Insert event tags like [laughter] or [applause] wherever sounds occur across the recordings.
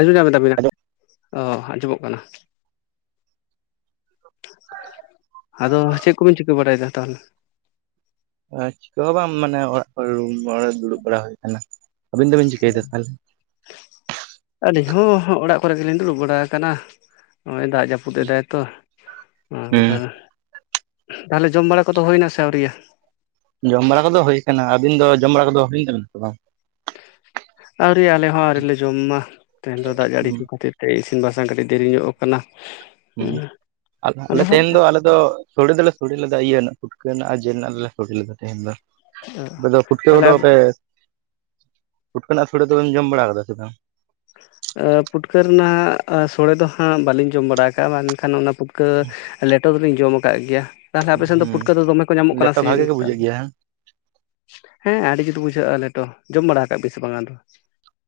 ᱟᱸᱡᱚᱢ ᱧᱟᱢ ᱮᱫᱟᱵᱤᱱ? ᱚ ᱟᱸᱡᱚᱢᱚᱜ ᱠᱟᱱᱟ᱾ ᱟᱫᱚ ᱪᱮᱫ ᱠᱚᱵᱤᱱ ᱪᱤᱠᱟᱹ ᱵᱟᱲᱟᱭᱮᱫᱟ ᱛᱟᱦᱚᱞᱮ? ᱪᱤᱠᱟᱹ ᱦᱚᱸ ᱵᱟᱝ ᱢᱟᱱᱮ ᱚᱲᱟᱜ ᱠᱚᱨᱮ ᱜᱮ ᱫᱩᱲᱩᱵ ᱵᱟᱲᱟ ᱦᱩᱭ ᱟᱠᱟᱱᱟ᱾ ᱟᱵᱤᱱ ᱫᱚᱵᱤᱱ ᱪᱤᱠᱟᱹᱭᱮᱫᱟ ᱛᱟᱦᱚᱞᱮ? ᱟᱹᱞᱤᱧ ᱦᱚᱸ ᱚᱲᱟᱜ ᱠᱚᱨᱮ ᱜᱮᱞᱤᱧ ᱫᱩᱲᱩᱵ ᱵᱟᱲᱟ ᱟᱠᱟᱱᱟ᱾ ᱱᱚᱜᱼᱚᱭ ᱫᱟᱜ ᱡᱟᱯᱩᱫᱽ [unintelligible] ᱫᱟᱭ ᱛᱚ ᱟᱨ ᱦᱮᱸ ᱛᱟᱦᱚᱞᱮ ᱡᱚᱢ ᱵᱟᱲᱟ ᱠᱚᱫᱚ ᱦᱩᱭ ᱮᱱᱟ ᱥᱮ ᱟᱹᱣᱨᱤᱭᱟᱹ? ᱡᱚᱢ ᱵᱟᱲᱟ ᱠᱚᱫᱚ ᱦᱩᱭ ᱟᱠᱟᱱᱟ᱾ ᱟᱵᱤᱱ ᱫᱚ ᱡᱚᱢ ᱵᱟᱲᱟ ᱠᱚᱫᱚ ᱦᱩᱭ ᱠᱟᱱᱟ ᱥᱮ ᱵᱟᱝ? ᱟᱹᱣᱨᱤ ᱟᱞᱮ ᱦᱚᱸ ᱟᱣᱨᱤ ᱞᱮ ᱡᱚᱢᱟ ᱛᱮᱦᱮᱧ ᱫᱚ ᱫᱟᱜ ᱡᱟᱹᱲᱤ ᱠᱚ ᱠᱷᱟᱹᱛᱤᱨ᱾ ᱥᱮ ᱤᱥᱤᱱ ᱵᱟᱥᱟᱝ ᱠᱟᱹᱴᱤᱡ ᱫᱮᱨᱤᱧᱚᱜ ᱟᱠᱟᱱᱟ᱾ ᱦᱩᱸ ᱟᱫᱚ ᱦᱟᱸᱜ [unintelligible] ᱫᱚ ᱫᱚ ᱥᱚᱲᱮ ᱫᱚᱞᱮ ᱥᱚᱲᱮ ᱞᱮᱫᱟ᱾ ᱤᱭᱟᱹ ᱨᱮᱱᱟᱜ ᱯᱷᱩᱴᱠᱟᱹ ᱨᱮᱱᱟᱜ ᱟᱨ ᱡᱤᱞ ᱨᱮᱱᱟᱜ ᱫᱚᱞᱮ ᱥᱚᱲᱮ ᱞᱮᱫᱟ ᱛᱮᱦᱮᱧ ᱫᱚ᱾ ᱟᱯᱮ ᱫᱚ ᱯᱷᱩᱴᱠᱟᱹ ᱛᱟᱦᱚᱞᱮ ᱠᱚᱫᱚ ᱯᱮ ᱯᱷᱩᱴᱠᱟᱹ ᱨᱮᱱᱟᱜ ᱥᱳᱲᱮ ᱫᱚᱢ ᱡᱚᱢ ᱵᱟᱲᱟ ᱠᱟᱫᱟ ᱥᱮ ᱵᱟᱝ? ᱯᱩᱴᱠᱟᱹ ᱨᱮᱱᱟᱜ ᱥᱳᱲᱮ ᱫᱚ ᱦᱟᱸᱜ ᱵᱟᱹᱞᱤᱧ ᱡᱚᱢ ᱵᱟᱲᱟ ᱠᱟᱜᱼᱟ᱾ ᱢᱮᱱᱠᱷᱟᱱ ᱚᱱᱟ ᱯᱩᱴᱠᱟᱹ ᱞᱮᱴᱚ ᱫᱚᱞᱤᱧ ᱡᱚᱢ ᱟᱠᱟᱫ ᱜᱮᱭᱟ᱾ ᱛᱟᱦᱚᱞᱮ ᱟᱯᱮ ᱥᱮᱱ ᱫᱚ ᱦᱩᱸ ᱯᱷᱩᱴᱠᱟᱹ ᱫᱚ ᱫᱚᱢᱮ ᱠᱚ ᱧᱟᱢᱚᱜ ᱠᱟᱱᱟ ᱞᱮᱴᱚ ᱥᱮ ᱵᱷᱟᱜᱮ ᱜᱮ ᱱᱮᱛᱟᱨ ᱵᱩᱡᱷᱟᱹᱜ ᱫᱚ? ᱜᱮᱭᱟ ᱦᱮᱸ ᱦᱮᱸ ᱟᱹᱰᱤ ᱡᱩᱛ ᱵᱩᱡᱷᱟᱹᱜᱼᱟ ᱞᱮᱴᱚ᱾ ᱡᱚᱢ ᱵᱟᱲᱟ ᱟᱠᱟᱫ ᱵᱤᱱ ᱥᱮ ᱵᱟᱝᱟ ᱟᱫᱚ?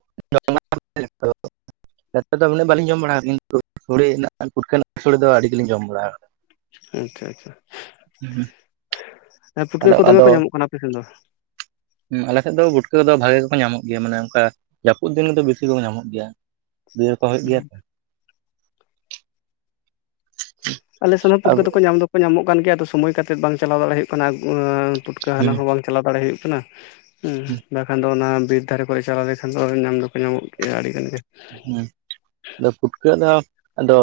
[inaudible] [unintelligible] ᱫᱚ ᱩᱱᱟᱹᱜ ᱵᱟᱹᱞᱤᱧ ᱡᱚᱢ ᱵᱟᱲᱟᱣᱟ᱾ ᱠᱤᱱᱛᱩ ᱥᱚᱲᱮ ᱯᱩᱴᱠᱟᱹ ᱨᱮᱱᱟ ᱥᱳᱲᱮ ᱫᱚ ᱟᱹᱰᱤ ᱜᱮᱞᱤᱧ ᱡᱚᱢ ᱵᱟᱲᱟᱣ ᱟᱠᱟᱫᱟ᱾ ᱟᱪᱪᱷᱟ ᱟᱪᱪᱷᱟ᱾ [inaudible] ᱯᱩᱴᱠᱟᱹ ᱠᱚ ᱫᱚᱢᱮ ᱠᱚ ᱧᱟᱢᱚᱜ ᱠᱟᱱᱟ ᱟᱯᱮ ᱥᱮᱱ ᱫᱚ ᱦᱮᱸ ᱟᱞᱮ ᱥᱮᱫ ᱫᱚ ᱜᱩᱴᱠᱟᱹᱫᱚ ᱵᱷᱟᱜᱮ ᱜᱮᱠᱚ ᱧᱟᱢᱚᱜ ᱜᱮᱭᱟ ᱢᱟᱱᱮ ᱚᱱᱠᱟ ᱡᱟᱹᱯᱩᱫ ᱫᱤᱱ ᱨᱮᱫᱚ ᱵᱮᱥᱤ ᱠᱚ ᱧᱟᱢᱚᱜ ᱜᱮᱭᱟ ᱫᱤ ᱨᱠᱟ ᱦᱩᱭᱩᱜ ᱜᱮᱭᱟ ᱥᱮ। ᱟᱞᱮᱥᱱ ᱦᱚᱸ ᱯᱩᱴᱠᱟᱹ ᱟᱵᱚ ᱫᱚᱠᱚ ᱧᱟᱢ ᱫᱚᱠᱚ ᱧᱟᱢᱚᱜ ᱠᱟᱱ ᱜᱮᱭᱟ ᱟᱫᱚ ᱥᱚᱢᱳᱚᱭ ᱠᱟᱛᱮᱫ ᱵᱟᱝ ᱪᱟᱞᱟᱣ ᱫᱟᱲᱮᱭᱟᱜ ᱦᱩᱭᱩᱜ ᱠᱟᱱᱟ ᱯᱩᱴᱠᱟᱹ ᱦᱩᱸ ᱦᱟᱞᱟᱝ ᱦᱚᱸ ᱵᱟᱝ ᱪᱟᱞᱟᱣ ᱫᱟᱲᱮ ᱦᱩᱭᱩᱜ ᱠᱟᱱᱟ ᱦᱩᱸ ᱵᱟᱠᱷᱟᱱ ᱫᱚ ᱚᱱᱟ ᱵᱤᱨ ᱫᱟᱨᱮ ᱠᱚᱨᱮ ᱪᱟᱞᱟᱣ ᱞᱮᱠᱷᱟᱱ ᱫᱚ ᱧᱟᱢ ᱫᱚᱠᱚ ᱧᱟᱢᱚᱜ ᱜᱮᱭᱟ ᱟᱹᱰᱤ ᱜᱟᱱ ᱜᱮ ᱦᱩᱸ ᱟᱫᱚ ᱯᱩᱴᱠᱟᱹ ᱫᱚ ᱟᱫᱚ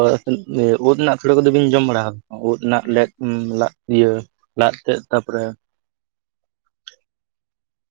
ᱩᱫ ᱨᱮᱱᱟᱜ ᱥᱳᱲᱮ ᱠᱚᱫᱚ ᱵᱤᱱ ᱡᱚᱢ ᱵᱟᱲᱟ ᱩᱫ ᱨᱮᱱᱟᱜ ᱞᱮᱫ ᱞᱟᱫ ᱤᱭᱟᱹ ᱞᱟᱫᱽ ᱛᱮᱫ ᱛᱟᱯᱚᱨᱮ